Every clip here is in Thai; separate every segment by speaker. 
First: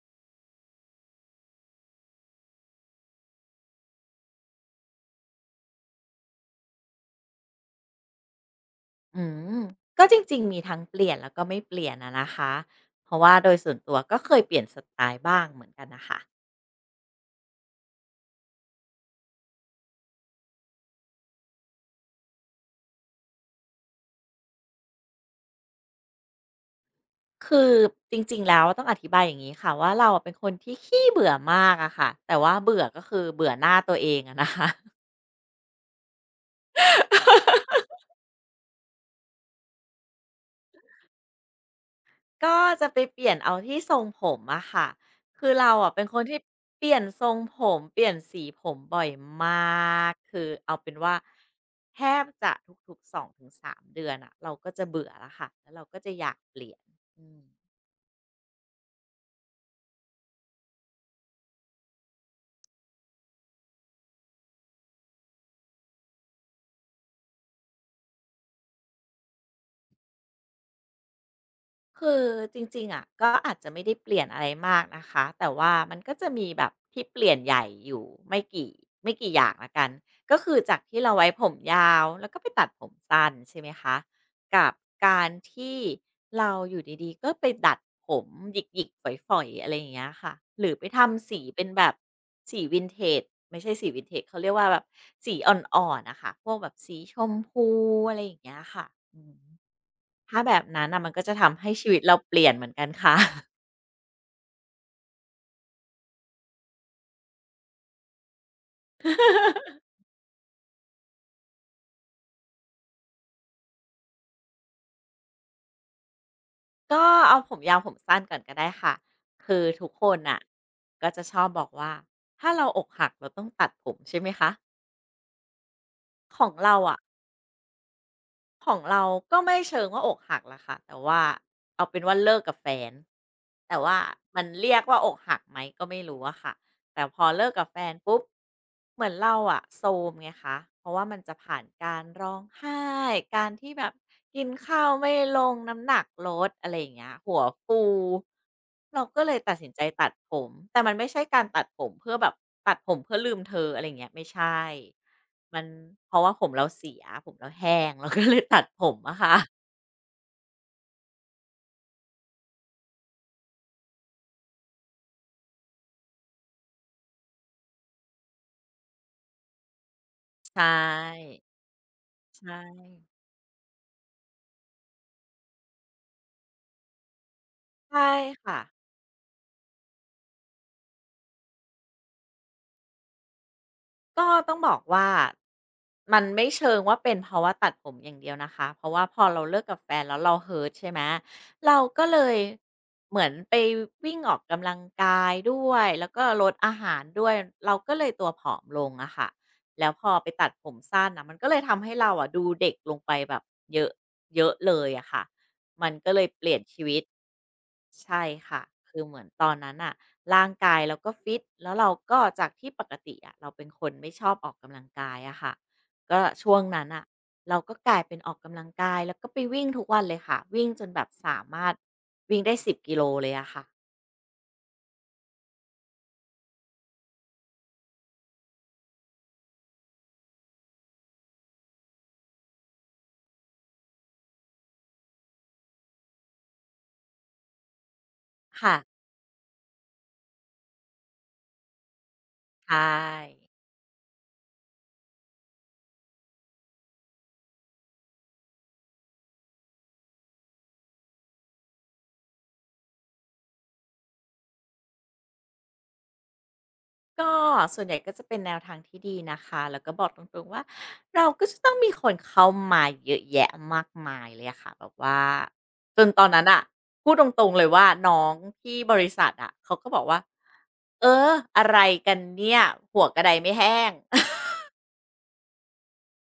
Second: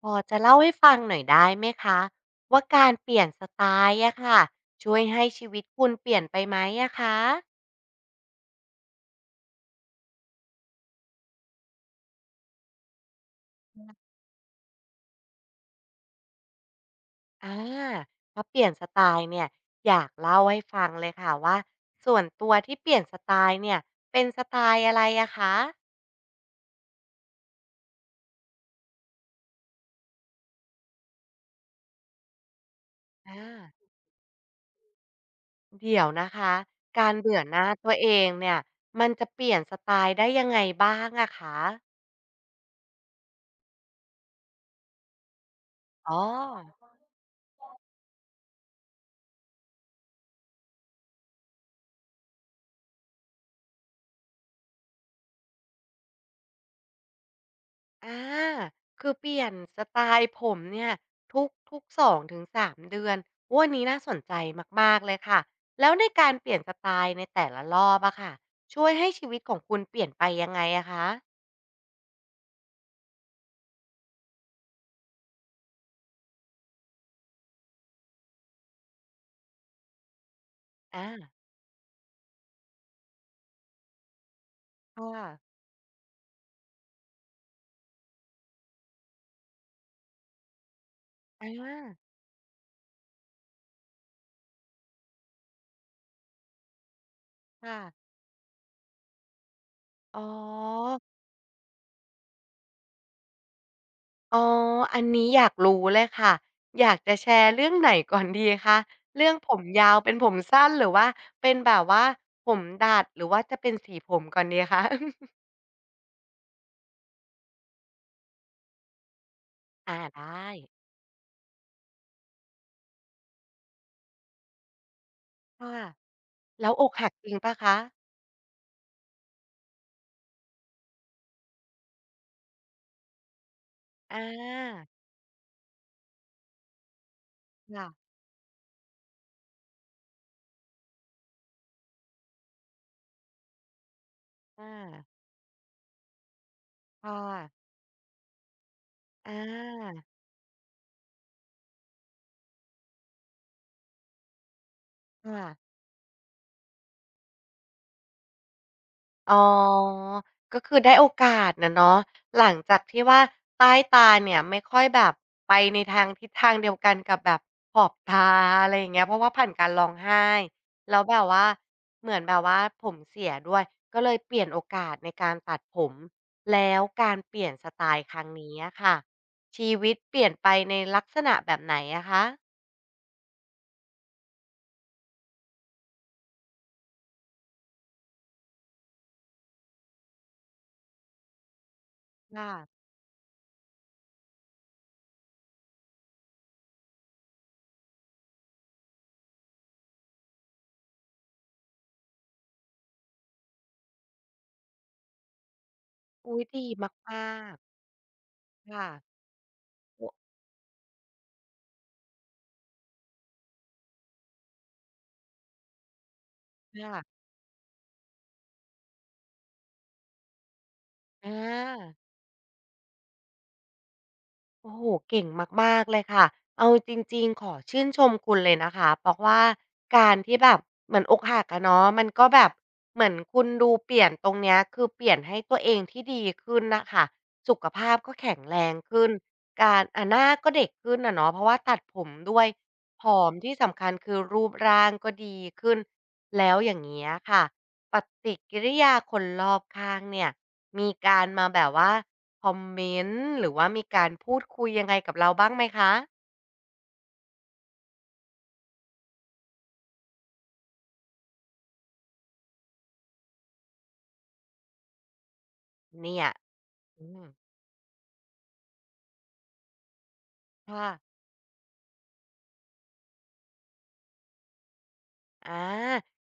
Speaker 1: พอจะเล่าให้ฟังหน่อยได้ไหมคะว่าการเปลี่ยนสไตล์อะค่ะช่วยให้ชีวิตคุณเปลี่ยนไปไหมอะคะ
Speaker 2: อืมก็จริงๆ มีทั้งเปลี่ยนแล้วก็ไม่เปลี่ยนอะนะคะเพราะว่าโดยส่วนตัวก็เคยเปลี่ยนสไตล์บ้างเหมือนกันนะคะ
Speaker 1: อาถ้าเปลี่ยนสไตล์เนี่ยอยากเล่าให้ฟังเลยค่ะว่าส่วนตัวที่เปลี่ยนสไตล์เนี่ยเป็นสไตล์อะไรอะคะ
Speaker 2: คือจริงๆแล้วต้องอธิบายอย่างนี้ค่ะว่าเราอะเป็นคนที่ขี้เบื่อมากอะค่ะแต่ว่าเบื่อก็คือเบื่อห
Speaker 1: อา
Speaker 2: น้าตัวเองอะนะคะ
Speaker 1: เดี๋ยวนะคะการเบื่อหน้า ตัวเองเนี่ยมันจะเปลี่ยนสไตล์ได้ยังไงบ้างอะคะ
Speaker 2: ก็จะไปเปลี่ยนเอาที่ทรงผมอะค่ะ คือเราอะเป็นค
Speaker 1: อ๋อ
Speaker 2: นที่เปลี่ยนทรงผมเปลี่ยนสีผมบ่อยมาก คือเอาเป็นว่าแทบจะทุกๆ2 ถึง 3 เดือนอะเราก็จะเบื่อแล้วค่ะแล้วเราก็จะอยากเปลี่ยนอืม
Speaker 1: อาคือเปลี่ยนสไตล์ผมเนี่ยทุกสองถึงสามเดือนโอ้ยอันนี้น่าสนใจมากๆเลยค่ะแล้วในการเปลี่ยนสไตล์ในแต่ละรอบอะค่ะช่วยให้ชีวิตของคุณเปลี่ยนไปยังไงอะคะ
Speaker 2: คือจริงๆอะก็อาจจะไม่ได้เปลี่ยนอะไรมากนะคะแต่ว่ามันก็จะมีแบบที่เปลี่ยนใหญ่อยู่ไม่กี่อย่างละกันก็คือจากที่
Speaker 1: อา
Speaker 2: เราไว้ผมยาวแล้วก็ไปตัดผมสั้นใช่ไหมคะกับ
Speaker 1: ค่
Speaker 2: กา
Speaker 1: ะ
Speaker 2: รที่เราอยู่ดีๆก็ไปดัดผมหยิกๆฝอยๆอะไรอย่างเงี้ยค่ะหรือไปทำสี
Speaker 1: อา
Speaker 2: เป็นแบบสีวินเทจไม่ใช่สีวินเทจเขาเรียกว่าแบบสีอ่อนๆนะคะพวกแบบสีชมพู
Speaker 1: ค่ะ
Speaker 2: อะไรอย่างเงี้ยค่ะอืม
Speaker 1: อ๋อ
Speaker 2: ถ้าแบบนั้นน่ะมันก็จะทำให้ชีวิตเราเปลี่ยนเหมือนกันค่ะ
Speaker 1: อ๋ออันนี้อยากรู้เลยค่ะอยากจะแชร์เรื่องไหนก่อนดีคะเรื่องผม ยาวเป็นผมสั้นหรือว่าเป็นแบบว่าผมดัดหรือว่าจะเป็นสีผมก่อนดีคะ
Speaker 2: ก็เอาผมยาวผมสั้นก่อนก็ได้ค่ะ คือทุก
Speaker 1: อา
Speaker 2: คน
Speaker 1: ได
Speaker 2: น่ะ
Speaker 1: ้
Speaker 2: ก็จะชอบบอกว่าถ้าเราอกหักเราต้องตัดผมใช่ไหมคะ
Speaker 1: ค่ะ
Speaker 2: ของ
Speaker 1: แล้ว
Speaker 2: เรา
Speaker 1: อก
Speaker 2: อะ
Speaker 1: หักจริงเปล่าคะ
Speaker 2: ของเราก็ไม่เชิงว่าอกหักล่ะค่ะแต่ว่าเอาเป็นว่าเลิกกับแฟนแต่ว่า
Speaker 1: อ
Speaker 2: มันเรียกว่า
Speaker 1: า
Speaker 2: อกหักไหมก็ไม่รู้อะค่ะแต่พอเลิกกับแฟน
Speaker 1: ค่ะ
Speaker 2: ปุ๊บเหมือนเราอะโซมไงคะเพราะว่ามันจะผ่านการร้องไห้การที่แบบกินข้าว
Speaker 1: อา
Speaker 2: ไม่ลงน้ำหนักลดอะไรอย่างเงี้ย
Speaker 1: ค่ะ
Speaker 2: หัวฟูเราก็เลยตัดสินใจ
Speaker 1: อา
Speaker 2: ตัดผมแต่มันไม่ใช่การตัดผมเพื่อแบบตัดผมเพื่อลืมเธออะไรอย่างเงี้ยไม่ใช่
Speaker 1: ค่ะ
Speaker 2: มันเพราะว่าผมเราเสียผมเราแห้ง เราก็เลยตัดผมอะ
Speaker 1: อ๋
Speaker 2: ค่ะ
Speaker 1: อก็คือได้โอกาสน่ะเนาะหลังจากที่ว่าใต้ตาเนี่ยไม่ค่อยแบบไปในทางทิศทางเดียวกันกับแบบขอบตาอะไรอย่างเงี้ยเพราะว่าผ่านการร้องไห้
Speaker 2: ใช
Speaker 1: แล้วแบบ
Speaker 2: ่
Speaker 1: ว่าเหมือนแบบ
Speaker 2: ใช่
Speaker 1: ว่าผมเสียด้วย ก็เลยเปลี่ยนโอกาสในการตัดผม แล้วการเปลี่ยนสไต
Speaker 2: ใช่
Speaker 1: ล์ครั้งนี้
Speaker 2: ค่ะ
Speaker 1: อะค่ะชีวิตเปลี่ยนไปในลักษณะแบบไหนอะคะ
Speaker 2: ก็ต้องบอกว่ามันไม่เชิงว่าเป็นเพราะว่าตัดผมอย่างเดียวนะคะเพราะว่าพอเราเลิกกับแฟนแล้วเรา h ร r t ใช่ไหมเราก็เลย
Speaker 1: ค่ะ
Speaker 2: เหมือนไปวิ่งออกกำลังกายด้วยแล้วก็ลดอาหารด้วยเราก็เลยตัวผอมลงอะค่ะแล้วพอไปตัดผมสั้นน่ะมันก็เลยทำให้เราอะดูเด็กลงไปแบบเยอะเยอะเลยอะค่ะมันก็เลย
Speaker 1: อุ๊
Speaker 2: เป
Speaker 1: ย
Speaker 2: ลี่ยน
Speaker 1: ดี
Speaker 2: ชีวิต
Speaker 1: มาก
Speaker 2: ใช่ค่ะ
Speaker 1: ๆค่ะ
Speaker 2: คือเหมือนตอนนั้นอ่ะร่างกายเราก็ฟิตแล้วเราก็จากที่ปกติอะเราเป็นคนไม่ชอบออกกำลังกายอะค่ะก็ช่วงนั้นอ่ะ
Speaker 1: ค่ะ
Speaker 2: เราก็กลายเป็นออกกำลังกายแล้วก็ไปวิ่งทุกวันเลยค่ะวิ่งจนแบบ
Speaker 1: อ
Speaker 2: สามารถ
Speaker 1: า
Speaker 2: วิ่งได้10 กิโลเลยอะค่ะ
Speaker 1: โอ้โหเก่งมากๆเลยค่ะเอาจริงๆขอชื่นชมคุณเลยนะคะเพราะว่าการที่แบบเหมือนอกหักอะเนาะมันก็แบบเหมือนคุณดูเปลี่ยนตรงเนี้ยคือเปลี่ยนให้ตัวเองที่ดีขึ้นน่ะค่ะสุขภาพก็แข็งแร
Speaker 2: ค่ะ
Speaker 1: งขึ้นการอ่าหน้าก็เด็กขึ้นอะเนาะเพราะว่าตัดผมด้วย
Speaker 2: ใช่
Speaker 1: ผอมที่สำคัญคือรูปร่างก็ดีขึ้นแล้วอย่างเงี้ยค่ะปฏิกิริยาคนรอบข้างเนี่ยมีการมาแบบว่า คอมเมนต์หรือว่ามีการพูดคุยยังไงกับเราบ้างไหมคะ
Speaker 2: ก็ส่วนใหญ่ก็จะเป็นแนวทางที่ดีนะคะแล้วก็บอกตรงๆว่าเราก็จะต้องมีคนเข้ามาเยอะแยะมากมายเลยอะค่ะแบบว่าจน
Speaker 1: เนี่
Speaker 2: ตอ
Speaker 1: ย
Speaker 2: นนั้นอะ
Speaker 1: อื
Speaker 2: พูดต
Speaker 1: ม
Speaker 2: รงๆเลยว่าน้องที่บริษัทอะเขาก็บอกว่า
Speaker 1: ค่ะ
Speaker 2: เอออะไรกันเนี่ยหัวกระไดไม่แห้ง
Speaker 1: อา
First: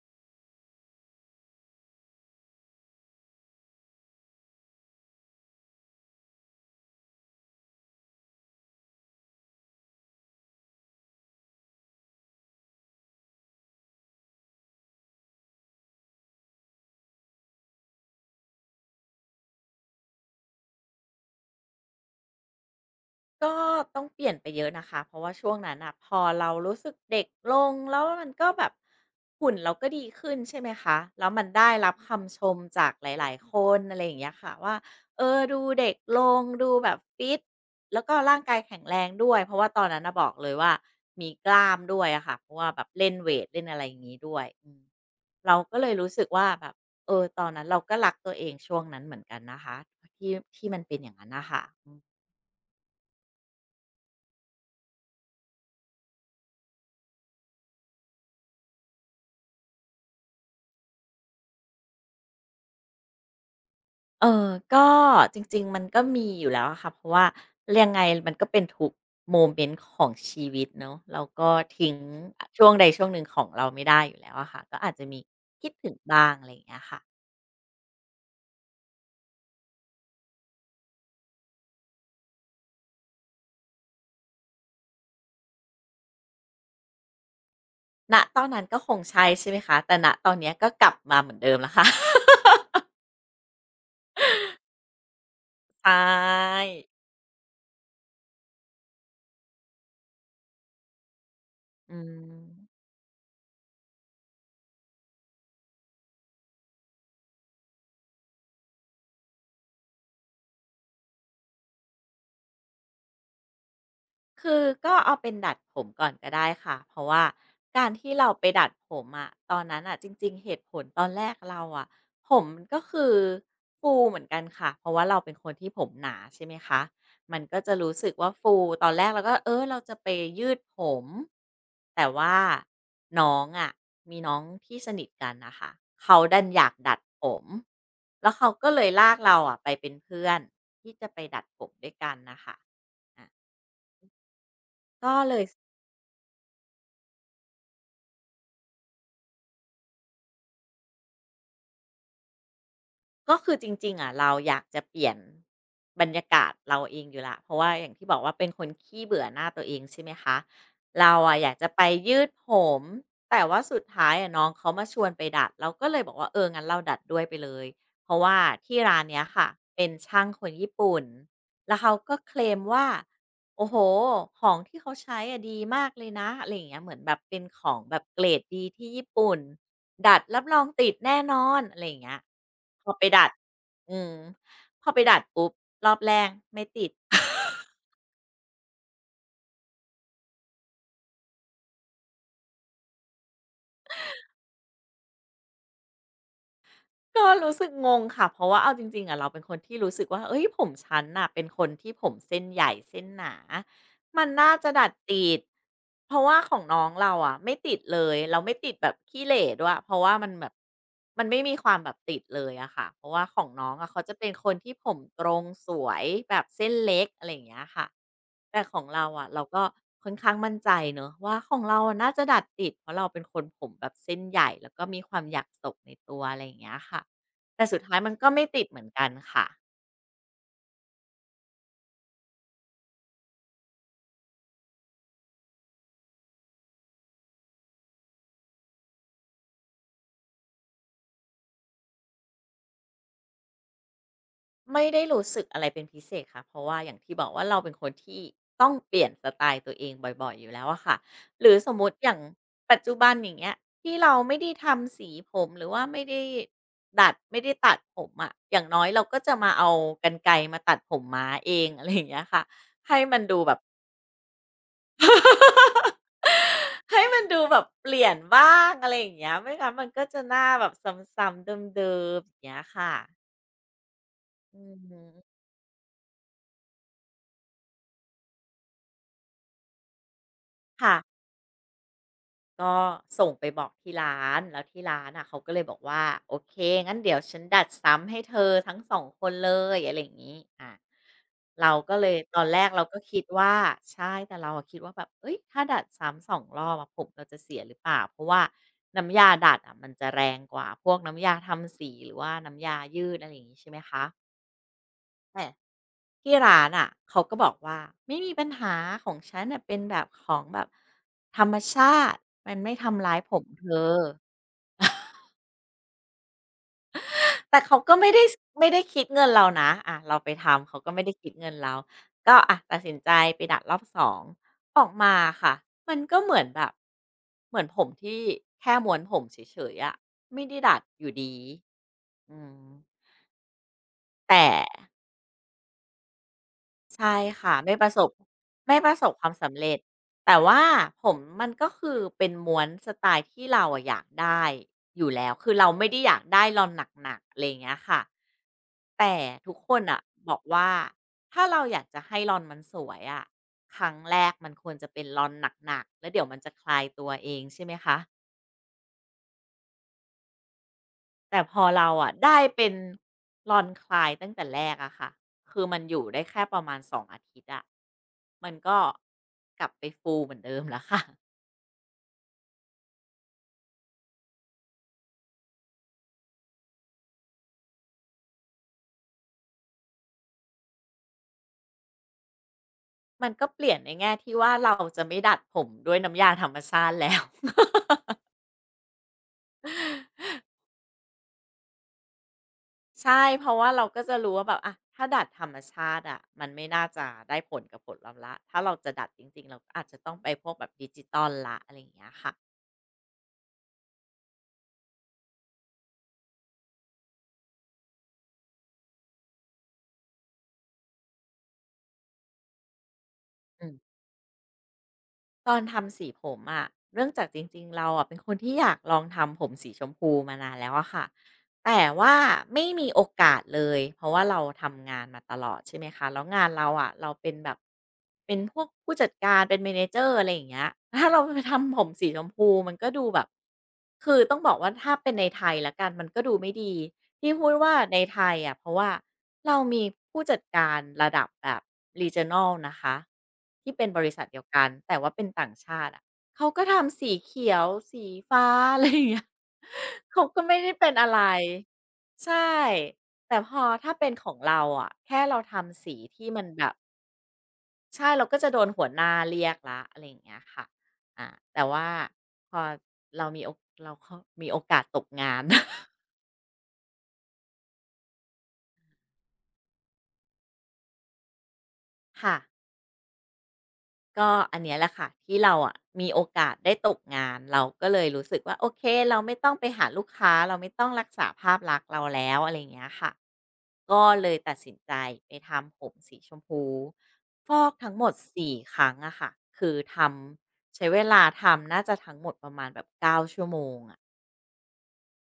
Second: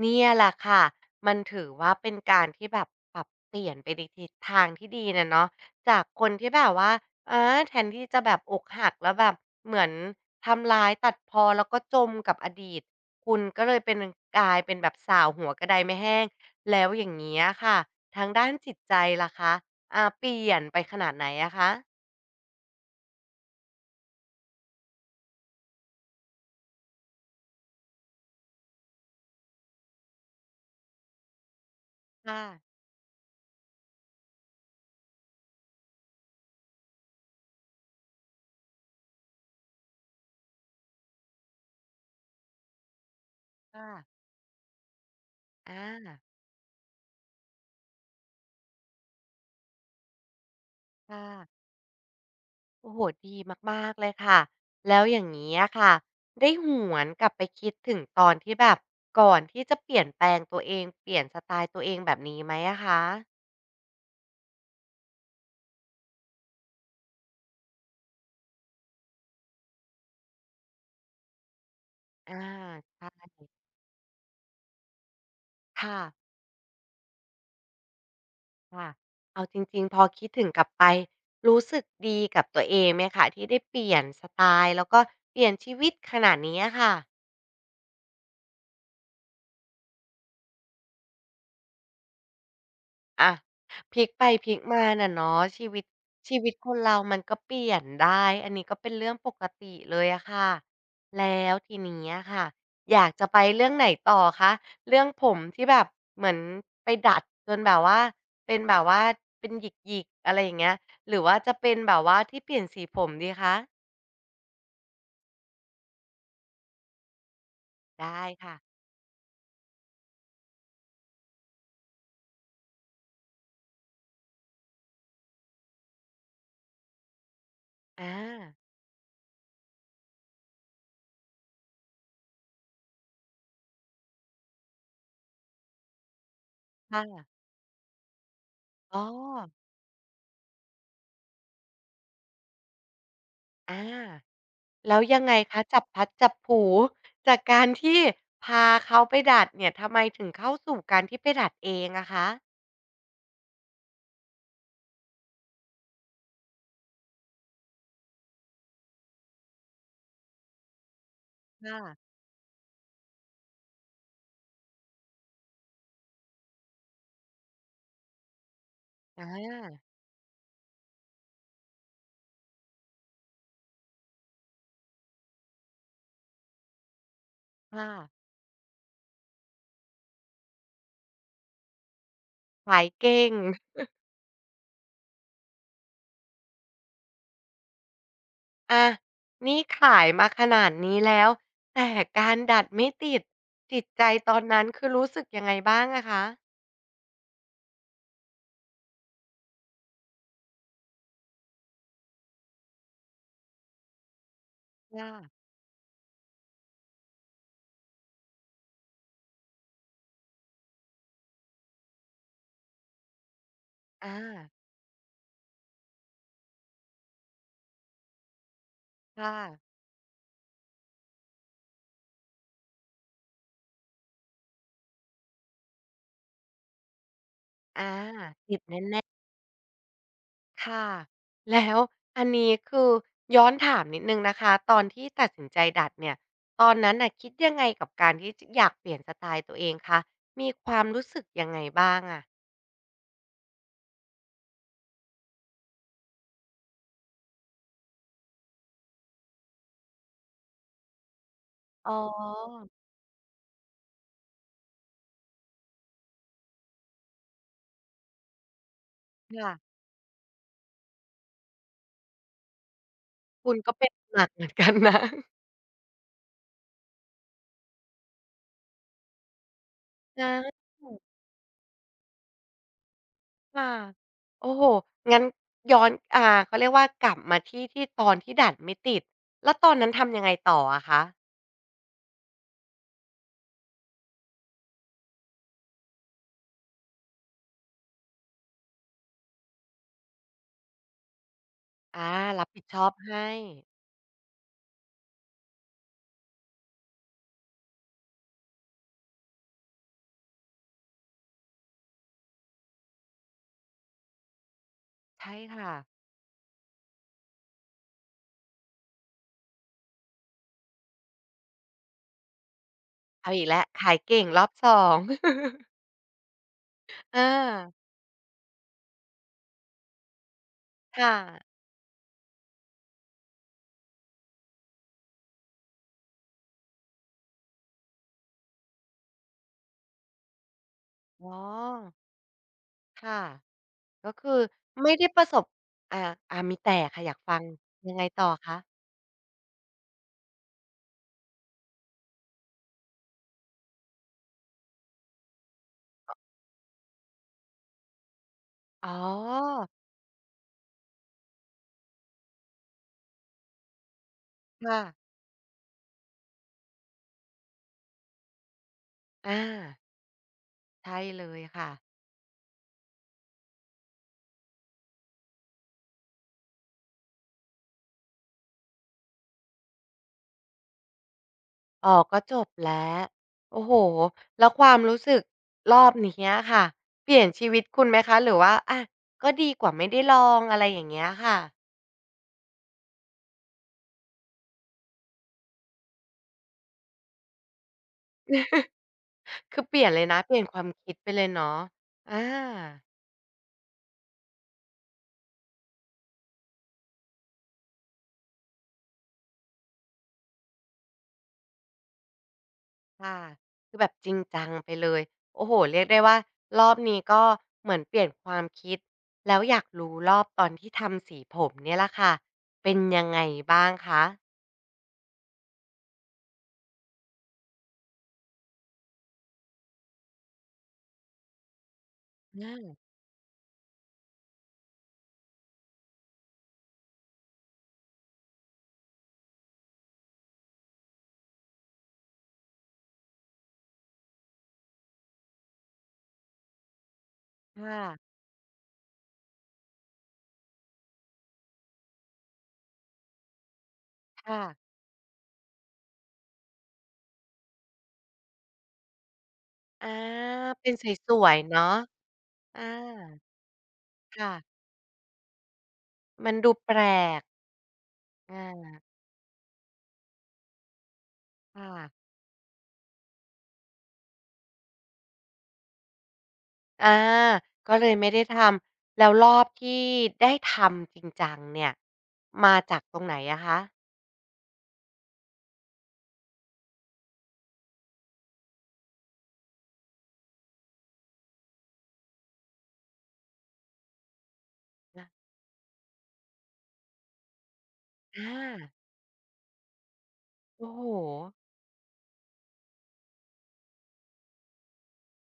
Speaker 1: เนี่ยแหละค่ะมันถือว่าเป็นการที่แบบปรับเปลี่ยนไปในทิศทางที่ดีน่ะเนาะจากคนที่แบบว่าอาแทนที่จะแบบอกหักแล้วแบบเหมือนทำร้ายตัดพ้อแล้วก็จมกับอดีตคุณก็เลยเป็นกลายเป็นแบบส่าวหัวกระไดไม่แห้งแล้วอย่างเงี้ยค่ะทางด้านจิตใจล่ะคะอ่าเปลี่ยนไปขนาดไหนอะคะ
Speaker 2: ก็ต้องเปลี่ยนไปเยอะนะคะเพราะว่าช่วงนั้นนะพอเรารู้สึกเด็กลงแล้วมันก็แบบหุ่นเราก็ดีขึ้นใช่ไหมคะแล้วมันได้รับคำช
Speaker 1: ค่ะ
Speaker 2: มจากหลายๆคนอะไรอย่างเงี้ยค่ะว่าเออดูเด็กลงดูแบบฟิตแล้วก็ร่างกายแข็งแรงด้วยเพราะว่าตอนนั้นนะบอกเลยว่ามีกล้ามด้วยอะค่ะเพราะว่าแบบเล่นเวทเล่นอะไร
Speaker 1: ค่ะ
Speaker 2: อย่างงี้ด้วยเรา
Speaker 1: อ
Speaker 2: ก็เลยรู้สึก
Speaker 1: า
Speaker 2: ว่าแบบเออตอนนั้นเราก็รักตัวเองช่วงนั้นเหมือนกันนะคะที่ที่มันเป็นอย่าง
Speaker 1: ค่ะ
Speaker 2: นั้นนะค่ะ
Speaker 1: โอ้โฮดีมากๆเลยค่ะ แล้วอย่างงี้อะค่ะ ได้หวนกลับไปคิดถึงตอนที่แบบก่อนที่จะเปลี่ยนแปลงตัวเอง เปลี่ยนสไตล์ตัวเองแบบนี้ไหมอะคะ
Speaker 2: เออ ก็จริงๆ มันก็มีอยู่แล้วอะค่ะเพราะว่ายังไงมันก็เป็นทุกโมเมนต์ของชีวิตเนาะเราก็ทิ้ง
Speaker 1: อา
Speaker 2: อช่วงใดช่ว
Speaker 1: ใช่
Speaker 2: งหนึ่งของเราไม่ได้อยู่แล้วอะค่ะ ก็อาจจะมีคิดถึง
Speaker 1: ค่ะ
Speaker 2: บ้างอะไรอย่างเงี้ยค่ะ
Speaker 1: ค่ะเอาจริงๆพอคิดถึงกลับไป รู้สึกดีกับตัวเองไหมคะที่ได้เปลี่ยนสไตล์แล้วก็เปลี่ยนชีวิตขนาดนี้อะค่ะ
Speaker 2: ณตอนนั้นก็คงใช่ใช่ไหมคะ แต่ณตอนเนี้ยก็กลับมาเหมือนเดิมแล้วค่ะ
Speaker 1: อะพลิกไปพลิกมาน่ะเนาะชีวิต
Speaker 2: ใช
Speaker 1: ชีวิต
Speaker 2: ่
Speaker 1: คนเรามันก็เปลี่ยนได้อันนี้ก็เป็นเรื่องปกติเลยอะค่ะแล้วที
Speaker 2: อื
Speaker 1: นี้
Speaker 2: ม
Speaker 1: อะค่ะอยากจะไปเรื่องไหนต่อคะเรื่องผมที่แบบเหมือนไปดัดจนแบบว่าเป็นแบบว่าเป็นหยิกๆอะไรอย่างเงี้ยหรือว่าจะเป็นแบบว่าที่เปลี่ยนสีผมดีคะ
Speaker 2: คือก็เอาเป็นดัดผมก่อนก็ได้ค่ะเพราะว่าการที่
Speaker 1: ได้
Speaker 2: เราไป
Speaker 1: ค่ะ
Speaker 2: ดัดผมอะตอนนั้นอะจริงๆเหตุผลตอนแรกเราอะผมมันก็คือฟูเหมือนกันค่ะเพราะว่าเราเป็นคนที่ผมหนาใช่ไหมคะมันก็จะรู้
Speaker 1: อ
Speaker 2: สึกว่าฟู
Speaker 1: า
Speaker 2: ตอนแรกเราก็เออเราจะไปยืดผมแต่ว่าน้องอะมีน้องที่สนิทกันนะคะเขาดันอยากดัด
Speaker 1: ค่ะ
Speaker 2: ผมแล้วเขาก็เลย
Speaker 1: อ๋อ
Speaker 2: ลากเราอะไปเป็นเพื่อนที่จะไปดัดผมด้วยกันนะคะอะ
Speaker 1: อา แล้ว
Speaker 2: ก็
Speaker 1: ยังไง
Speaker 2: เลย
Speaker 1: คะจับพลัดจับผลูจากการที่พาเขาไปดัดเนี่ยทำไมถึงเข้าสู่การที่ไปดัดเองอะคะ
Speaker 2: ก็คือจริงๆอ่ะเราอยากจะเปลี่ยนบรรยากาศเราเองอยู่แล้วเพราะว่าอย่างที่บอกว่าเป็นคนขี้เบื่อหน้าตัวเองใช่ไหมคะเราอะอยากจะไป
Speaker 1: ค่ะ
Speaker 2: ยืดผมแต่ว่าสุดท้ายอะน้องเขามาชวนไปดัดเราก็เลยบอกว่าเอองั้นเราดัดด้วยไปเลยเพราะว่าที่ร้านเนี้
Speaker 1: อ
Speaker 2: ยค่ะเป็
Speaker 1: า
Speaker 2: นช่างคนญี่ปุ่นแล้วเขาก็เคลมว่า โอ้โฮของที่เขาใช้อะดีมากเลยนะอะไรอย่างเงี้ยเหมือนแบบเป็นขอ
Speaker 1: ค
Speaker 2: งแบบเกร
Speaker 1: ่ะ
Speaker 2: ดดีที่ญี่ปุ่นดัดรับรองติดแน่นอนอะไรอย่างเงี้ย
Speaker 1: ขา
Speaker 2: พ
Speaker 1: ย
Speaker 2: อไป
Speaker 1: เก่
Speaker 2: ดัด
Speaker 1: ง
Speaker 2: อืมพอไปดัดปุ๊บรอบแรกไม่ติด
Speaker 1: อานี่ขายมาขนาดนี้แล้วแต่การดัดไม่ติดจิตใจตอนนั้นคือรู้สึกยังไงบ้างอะคะ
Speaker 2: ก็รู้สึกงงค่ะเพราะว่าเอาจริงๆอะเราเป็นคนที่รู้สึกว่าเฮ้ยผมฉันน่ะเป็นคนที่ผมเส้นใหญ่เส้นหนา มันน่าจะดัด
Speaker 1: ค่ะ
Speaker 2: ติดเพราะว่าของน้องเราอะไม่ติดเลย เราไม่ติดแบบขี้เหร่ด้วยเพราะว่ามันแบบมันไม่มีความแบบติดเลยอะค่ะเพราะว่าของน้องอะเขาจะเป็นค
Speaker 1: อา
Speaker 2: นที่ผมตรงสวยแบบเส้นเล็กอะไรอย่างเงี้ยค่ะแต่ของเรา
Speaker 1: ค
Speaker 2: อะเราก็
Speaker 1: ่ะ
Speaker 2: ค่อนข้างมั่นใจเนอะว่าของเราอะน่าจะดัดติด เพราะเราเป็นคนผมแบบเส้นใหญ่แล้วก็มีความอยากโศกในตัวอะไรอย่างเงี้ยค่ะแต่สุด
Speaker 1: อา
Speaker 2: ท้ายมันก็ไม่
Speaker 1: ติด
Speaker 2: ติด
Speaker 1: แ
Speaker 2: เหมือน
Speaker 1: น่
Speaker 2: กัน
Speaker 1: ๆ
Speaker 2: ค่ะ
Speaker 1: ค่ะแล้วอันนี้คือย้อนถามนิดนึงนะคะตอนที่ตัดสินใจดัดเนี่ยตอนนั้นน่ะคิดยังไงกับการที่อยากเปลี่ยนสไตล์ตัวเองคะมีความรู้สึกยังไงบ้างอะ
Speaker 2: ไม่ได้รู้สึกอะไรเป็นพิเศษค่ะเพราะว่าอย่างที่บอกว่าเราเป็นคนที่ต้องเปลี่ยนสไตล์ตัวเองบ่อยๆอยู่แล้วอะค่ะหรือสมม
Speaker 1: อ๋อ
Speaker 2: ติอย่างปัจจุบันอย่างเงี้ยที่เราไม่ได้ทำสีผมหรือว่าไม่ได้ดัดไม่ได้ตัดผมอะอย่างน้อยเราก็จะมาเอา
Speaker 1: ค่ะ
Speaker 2: กรรไกรมาตัดผมม้าเองอะไรอย่างเงี้ยค่ะให้มันดู
Speaker 1: คุ
Speaker 2: แบ
Speaker 1: ณ
Speaker 2: บ
Speaker 1: ก็เป็นหนักเหมือนกันนะ
Speaker 2: ให้มันดูแบบเปลี่ยนบ้างอะไรอย่างเงี้ยไม่งั้นมันก็จะ
Speaker 1: นะ
Speaker 2: หน้าแบบซ้ำๆเดิมๆอย่างเงี้ยค่ะ
Speaker 1: ค่ะโอ้
Speaker 2: อื
Speaker 1: โหงั้น
Speaker 2: ม
Speaker 1: ย้อนเขาเรียกว่ากลับมาที่ที่ตอนที่ดัดไม่ติดแล้วตอนนั้นทำยังไงต่ออะ
Speaker 2: ค่ะ
Speaker 1: คะ
Speaker 2: ก็ส่งไปบอกที่ร้านแล้วที่ร้านอ่ะเขาก็เลยบอกว่าโอเคงั้นเดี๋ยวฉันดัดซ้ำให้เธอทั้งสองคนเลยอะไรอย่างงี้อ่ะเราก็เล
Speaker 1: อา
Speaker 2: ยตอ
Speaker 1: รั
Speaker 2: น
Speaker 1: บ
Speaker 2: แร
Speaker 1: ผิด
Speaker 2: ก
Speaker 1: ช
Speaker 2: เรา
Speaker 1: อบ
Speaker 2: ก็คิด
Speaker 1: ให้
Speaker 2: ว่าใช่แต่เราอะคิดว่าแบบเฮ้ยถ้าดัดซ้ำสองรอบอะผมเราจะเสียหรือเปล่าเพราะว่าน้ำยาดัดอะมันจะแรงกว่าพวกน้ำยาทำสีหรือว่าน้ำยายืดอะไรอย่างงี้ใช่ไหมคะ
Speaker 1: ใช่
Speaker 2: แต่
Speaker 1: ค่ะ
Speaker 2: ที่ร้านอะเขาก็บอกว่าไม่มีปัญหาของฉันน่ะเป็นแบบของแบบธรรมชาติมันไม่ทำร้าย
Speaker 1: เอา
Speaker 2: ผ
Speaker 1: อี
Speaker 2: ม
Speaker 1: กแล้
Speaker 2: เธ
Speaker 1: วขา
Speaker 2: อ
Speaker 1: ยเก่งรอบสอง อา
Speaker 2: แต่เขาก็ไม่ได้ไม่ได้คิดเงินเรานะอะเราไปทำเขาก็ไม่ได้
Speaker 1: ค่ะ
Speaker 2: คิดเงินเราก็อ่ะตัดสินใจไปดัดรอบสองออกมาค่ะมันก็เหมือนแบบเหมือนผมที่แค่ม้วนผมเฉยๆอะไม่ได้ดัดอยู่
Speaker 1: อ๋
Speaker 2: ดี
Speaker 1: อ
Speaker 2: อืม
Speaker 1: ค่ะก็คือ
Speaker 2: แต่
Speaker 1: ไม่ได้ประสบอ่าอ่ามีแต่ค่ะอ
Speaker 2: ใช่
Speaker 1: ยากฟัง
Speaker 2: ค่ะไม่ประ
Speaker 1: ยัง
Speaker 2: ส
Speaker 1: ไง
Speaker 2: บ
Speaker 1: ต่อคะ
Speaker 2: ไม่ประสบความสำเร็จแต่ว่าผมมันก็คือเป็นม้วนสไตล์ที่เราอะอยากได้อยู่แล้วคือเราไม่ได้อยากได้รอนหนักๆอะไรอย่างเงี้ยค่ะ
Speaker 1: อ๋อ
Speaker 2: แต่ทุกคนน่ะบอกว่าถ้าเราอยากจะให้ลอนมันสวยอะครั้งแรกมันควร
Speaker 1: ค่ะ
Speaker 2: จะเป็นลอนหนักๆแล้วเดี๋ยวมันจะคลายตัวเองใช่ไหมคะ
Speaker 1: อาใช่เล
Speaker 2: แต่
Speaker 1: ย
Speaker 2: พอ
Speaker 1: ค่ะ
Speaker 2: เราอะได้เป็นรอนคลายตั้งแต่แรกอะค่ะคือมันอยู่ได้แค่ประมาณ2องอาทิตย์อะมันก็กลับไปฟูเหมือนเดิมแล้วค่ะ
Speaker 1: อ๋อก็จบแล้วโอ้โฮแล้วความรู้สึกรอบนี้อะค่ะเปลี่ยนชีวิตคุณไหมคะหรือว่าอะก็ดีกว่าไม่ได้ลองอะไรอย่างเงี้ยค่ะ
Speaker 2: มันก็เปลี่ยนในแง่ที่ว่าเราจะไม่ดัดผมด้วยน้ำยาธรรมชาติแล้ว
Speaker 1: คือเปลี่ยนเลยนะเป ลี่ยนความคิดไปเลยเนาะอา
Speaker 2: ใช่เพราะว่าเราก็จะรู้ว่าแบบอะถ้าดัดธรรมชาติอะมันไม่น่าจะได้ผลกับผลลัพธ์ละถ้าเราจะดัดจริงๆเราก็อาจจะต้องไปพวกแบบดิจิตอลละอะไรอย่างเงี้ยค่ะ
Speaker 1: ค่ะคือแบบจริงจังไปเลยโอ้โฮเรียกได้ว่ารอบนี้ก็เหมือนเปลี่ยนความคิดแล้วอยากรู้รอบตอนที่ทำสีผมเนี่ยแหละค่ะเป็นยังไง
Speaker 2: อื
Speaker 1: บ้าง
Speaker 2: ม
Speaker 1: คะ
Speaker 2: ตอนทำสีผมอะเรื่องจากจริงๆเราอะเป็นคนที่อยากลองทำผมสีชมพูมานานแล้วอะค่ะ แต่ว่าไม่
Speaker 1: อา
Speaker 2: มีโอกาสเลยเพราะว่าเราทำงานมาตลอดใช่ไหมคะแล้วงานเราอะเราเป็นแบบเป็นพวกผู้จัดการเป็น manager อะไรอย่างเงี้ย ถ้าเราไปทำผมสีชมพูมันก็ดูแบบคือต้องบอกว่าถ้าเป็นในไทยแล้วกันมันก็ดูไม่ดีที่พูดว่า
Speaker 1: ค่ะ
Speaker 2: ในไทยอะเพราะว่าเรามีผู้จัดการระดับแบบ regional นะคะที่เป็นบริษัทเดี
Speaker 1: ค่ะ
Speaker 2: ยวกันแต่ว่าเป็นต่างชาติอะ เขาก็ทำสีเขียวสีฟ้า อะไรอย่างเงี้ย
Speaker 1: อา
Speaker 2: เขาก็ไม่
Speaker 1: เป็
Speaker 2: ได้
Speaker 1: นส
Speaker 2: เป็นอะไร
Speaker 1: วยๆเนาะ
Speaker 2: ใช่
Speaker 1: อา
Speaker 2: แต่พอถ้าเป็นของเรา
Speaker 1: ค่ะ
Speaker 2: อะแค่เราทำสีที่
Speaker 1: มัน
Speaker 2: มัน
Speaker 1: ดู
Speaker 2: แบ
Speaker 1: แป
Speaker 2: บ
Speaker 1: ลก
Speaker 2: ใช่เรา
Speaker 1: อ
Speaker 2: ก็จะโดนหั
Speaker 1: า
Speaker 2: วหน้าเรียกแล้วอะไรอย่างเงี้ยค่ะอาแต่ว่า
Speaker 1: ค่ะ
Speaker 2: พอเรามีโอกเราคมีโอกาสตกงาน
Speaker 1: อาก็เลยไม่ได้ทำแล้วรอบที่ได้ทำจริงจังเนี่ย
Speaker 2: ค่ะ
Speaker 1: มาจากตรงไหนอะคะ
Speaker 2: ก็อันเนี้ยแหละค่ะที่เราอะมีโอกาสได้ตกงานเราก็เลยรู้สึกว่าโอเคเราไม่ต้องไปหาลูกค้าเราไม่ต้องรักษาภาพลักษณ์เราแล้วอะไรอย่างเงี้ยค่ะก็เลยตัดสินใจ
Speaker 1: อา
Speaker 2: ไปทำผมสีชมพูฟอกทั้งหมด
Speaker 1: อ
Speaker 2: 4
Speaker 1: า
Speaker 2: ครั้งอะค่ะคือท
Speaker 1: โอ้
Speaker 2: ำ
Speaker 1: โฮ
Speaker 2: ใช้เวลาทำน่าจะทั้งหมดประมาณแบบ9ชั่วโมงอะ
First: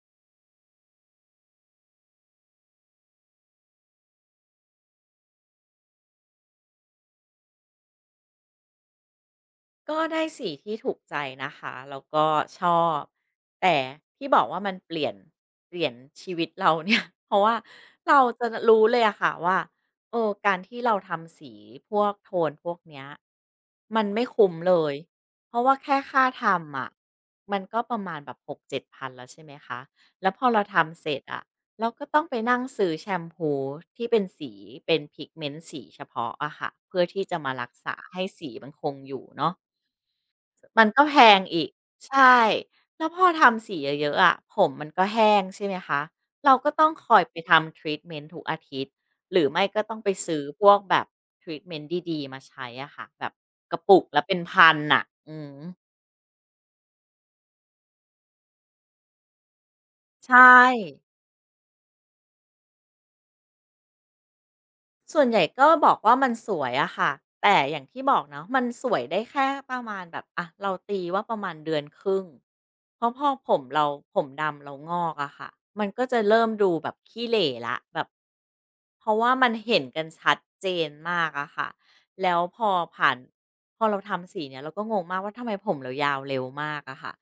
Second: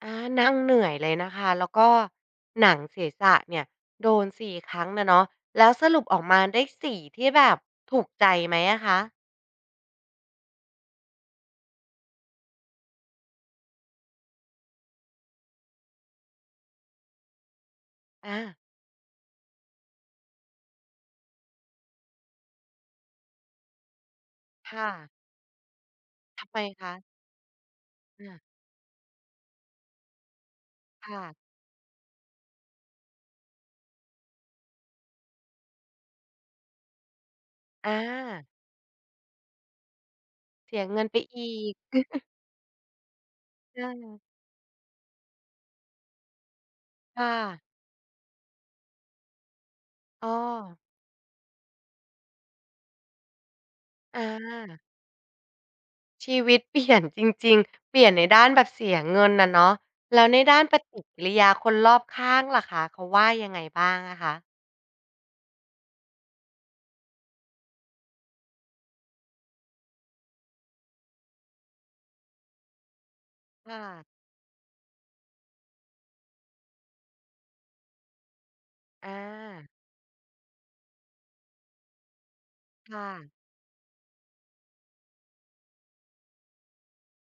Speaker 1: อานั่งเหนื่อยเลยนะคะแล้วก็หนังศีรษะเนี่ยโดน4ครั้งนะเนาะแล้วสรุปออกมาได้ส่ที่แบบถูกใจไหมอะคะ
Speaker 2: ก็ได้สีที่ถูกใจนะคะแล้วก็ชอบแต่ที่บอกว่ามันเปลี่ยนชีวิตเราเนี่ย เพราะว่าเราจะ
Speaker 1: อา
Speaker 2: รู้เลยอะค่ะว่าเออการที่เราทำสีพวกโทนพวกเนี้ยมันไม่คุ้มเล
Speaker 1: ค่ะ
Speaker 2: ยเพราะว่าแค่ค่า
Speaker 1: ทำไม
Speaker 2: ทำอะ
Speaker 1: คะ
Speaker 2: มันก็ประมาณแบ
Speaker 1: อา
Speaker 2: บ6-7,000แล้วใช่ไหมคะแล้วพอเราทำเสร็
Speaker 1: ค่ะ
Speaker 2: จอะเราก็ต้องไปนั่งซื้อแชมพูที่เป็นสีเป็นพิกเมนต์สีเฉพาะอะค่ะเพื่อที่จะมารัก
Speaker 1: อ
Speaker 2: ษาให้
Speaker 1: า
Speaker 2: สีมันคงอยู่เนาะ
Speaker 1: เสี
Speaker 2: มั
Speaker 1: ย
Speaker 2: นก็
Speaker 1: เงิน
Speaker 2: แพ
Speaker 1: ไป
Speaker 2: ง
Speaker 1: อี
Speaker 2: อีก
Speaker 1: ก
Speaker 2: ใช่แล้วพอทำสี
Speaker 1: อ
Speaker 2: เยอะๆ
Speaker 1: า
Speaker 2: อะผมมันก็แห้งใช่ไหมคะเราก็ต้องคอยไป
Speaker 1: ค่ะ
Speaker 2: ทำทรีตเมนต์ทุกอาทิตย์หรือไม่ก็ต้องไป
Speaker 1: อ้อ
Speaker 2: ซื้อพวกแบบทรีตเมนต์ดีๆมาใช้อะค่ะแบบกระปุก
Speaker 1: อ
Speaker 2: ละเป็นพัน0
Speaker 1: า
Speaker 2: น่ะอือฮึ
Speaker 1: ชีวิตเปลี่ยนจริงๆเปลี่ยนในด้านแบบเสียเงินนะเนาะแล้ว
Speaker 2: ใช่
Speaker 1: ในด้านปฏิกิริยาคนรอบข้างล่ะคะเขาว่ายังไงบ้างอะคะ
Speaker 2: ส่วนใหญ่ก็บอกว่ามันสวยอะค่ะแต่อย่างที่บอกเนาะมันสวยได้แค่ประมาณแบบอะเราตีว่าประมาณเดือนครึ่งเพราะพอผม
Speaker 1: ค
Speaker 2: เราผ
Speaker 1: ่ะ
Speaker 2: มดำเรางอกอะค่ะมันก็จะเริ่มดูแบบขี้เหร่ละแบบเพ
Speaker 1: อ
Speaker 2: ราะว่ามัน
Speaker 1: า
Speaker 2: เห็นกันชัดเจนมากอะค่ะแล้วพอ
Speaker 1: ค่ะ
Speaker 2: ผ่านพอเราทำสีเนี่ยเราก็งงมากว่าทำไมผมเรายาวเร็วมากอะค่ะ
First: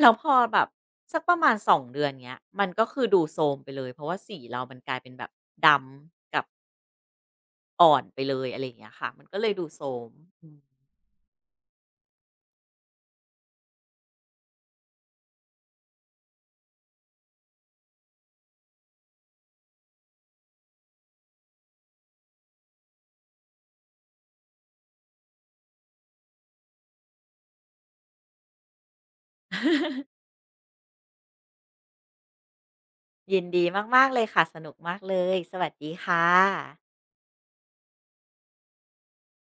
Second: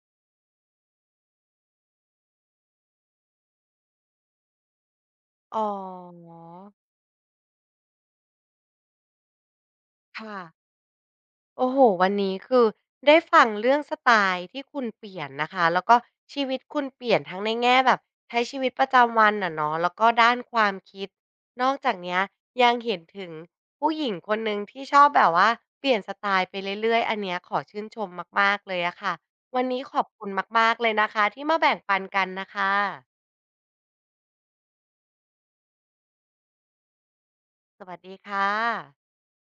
Speaker 2: แล้วพอแบบสักประมาณสองเดือนเงี้ยมันก็คือดูโทรมไปเลยเพราะว่าสีเรามันกลายเป็นแบบ
Speaker 1: อ๋อ
Speaker 2: ดำกับ อ่อนไปเลยอะไรอย่างเงี้ยค่ะมันก็เลยดูโสม
Speaker 1: ค่ะ
Speaker 2: อืม
Speaker 1: โอ้โหวันนี้คือได้ฟังเรื่องสไตล์ที่คุณเปลี่ยนนะคะแล้วก็ชีวิตคุณเปลี่ยนทั้งในแง่แบบใช้ชีวิตประจำวันอะเนาะแล้วก็ด้านความคิดนอกจากเนี้ยยังเห็นถึงผู้หญิงคนหนึ่งที่ชอบแบบว่าเปลี่ยนสไตล์ไปเรื่อยๆอันเนี้ยขอชื่นชมมากๆเลยอะค่ะวันนี้ขอบคุณมากๆเลยนะคะที่มาแบ่งปันกันนะคะ
Speaker 2: ยินดีมากๆเลยค่ะสนุกมากเลยสวัสดีค่ะ
Speaker 1: สวัสดีค่ะ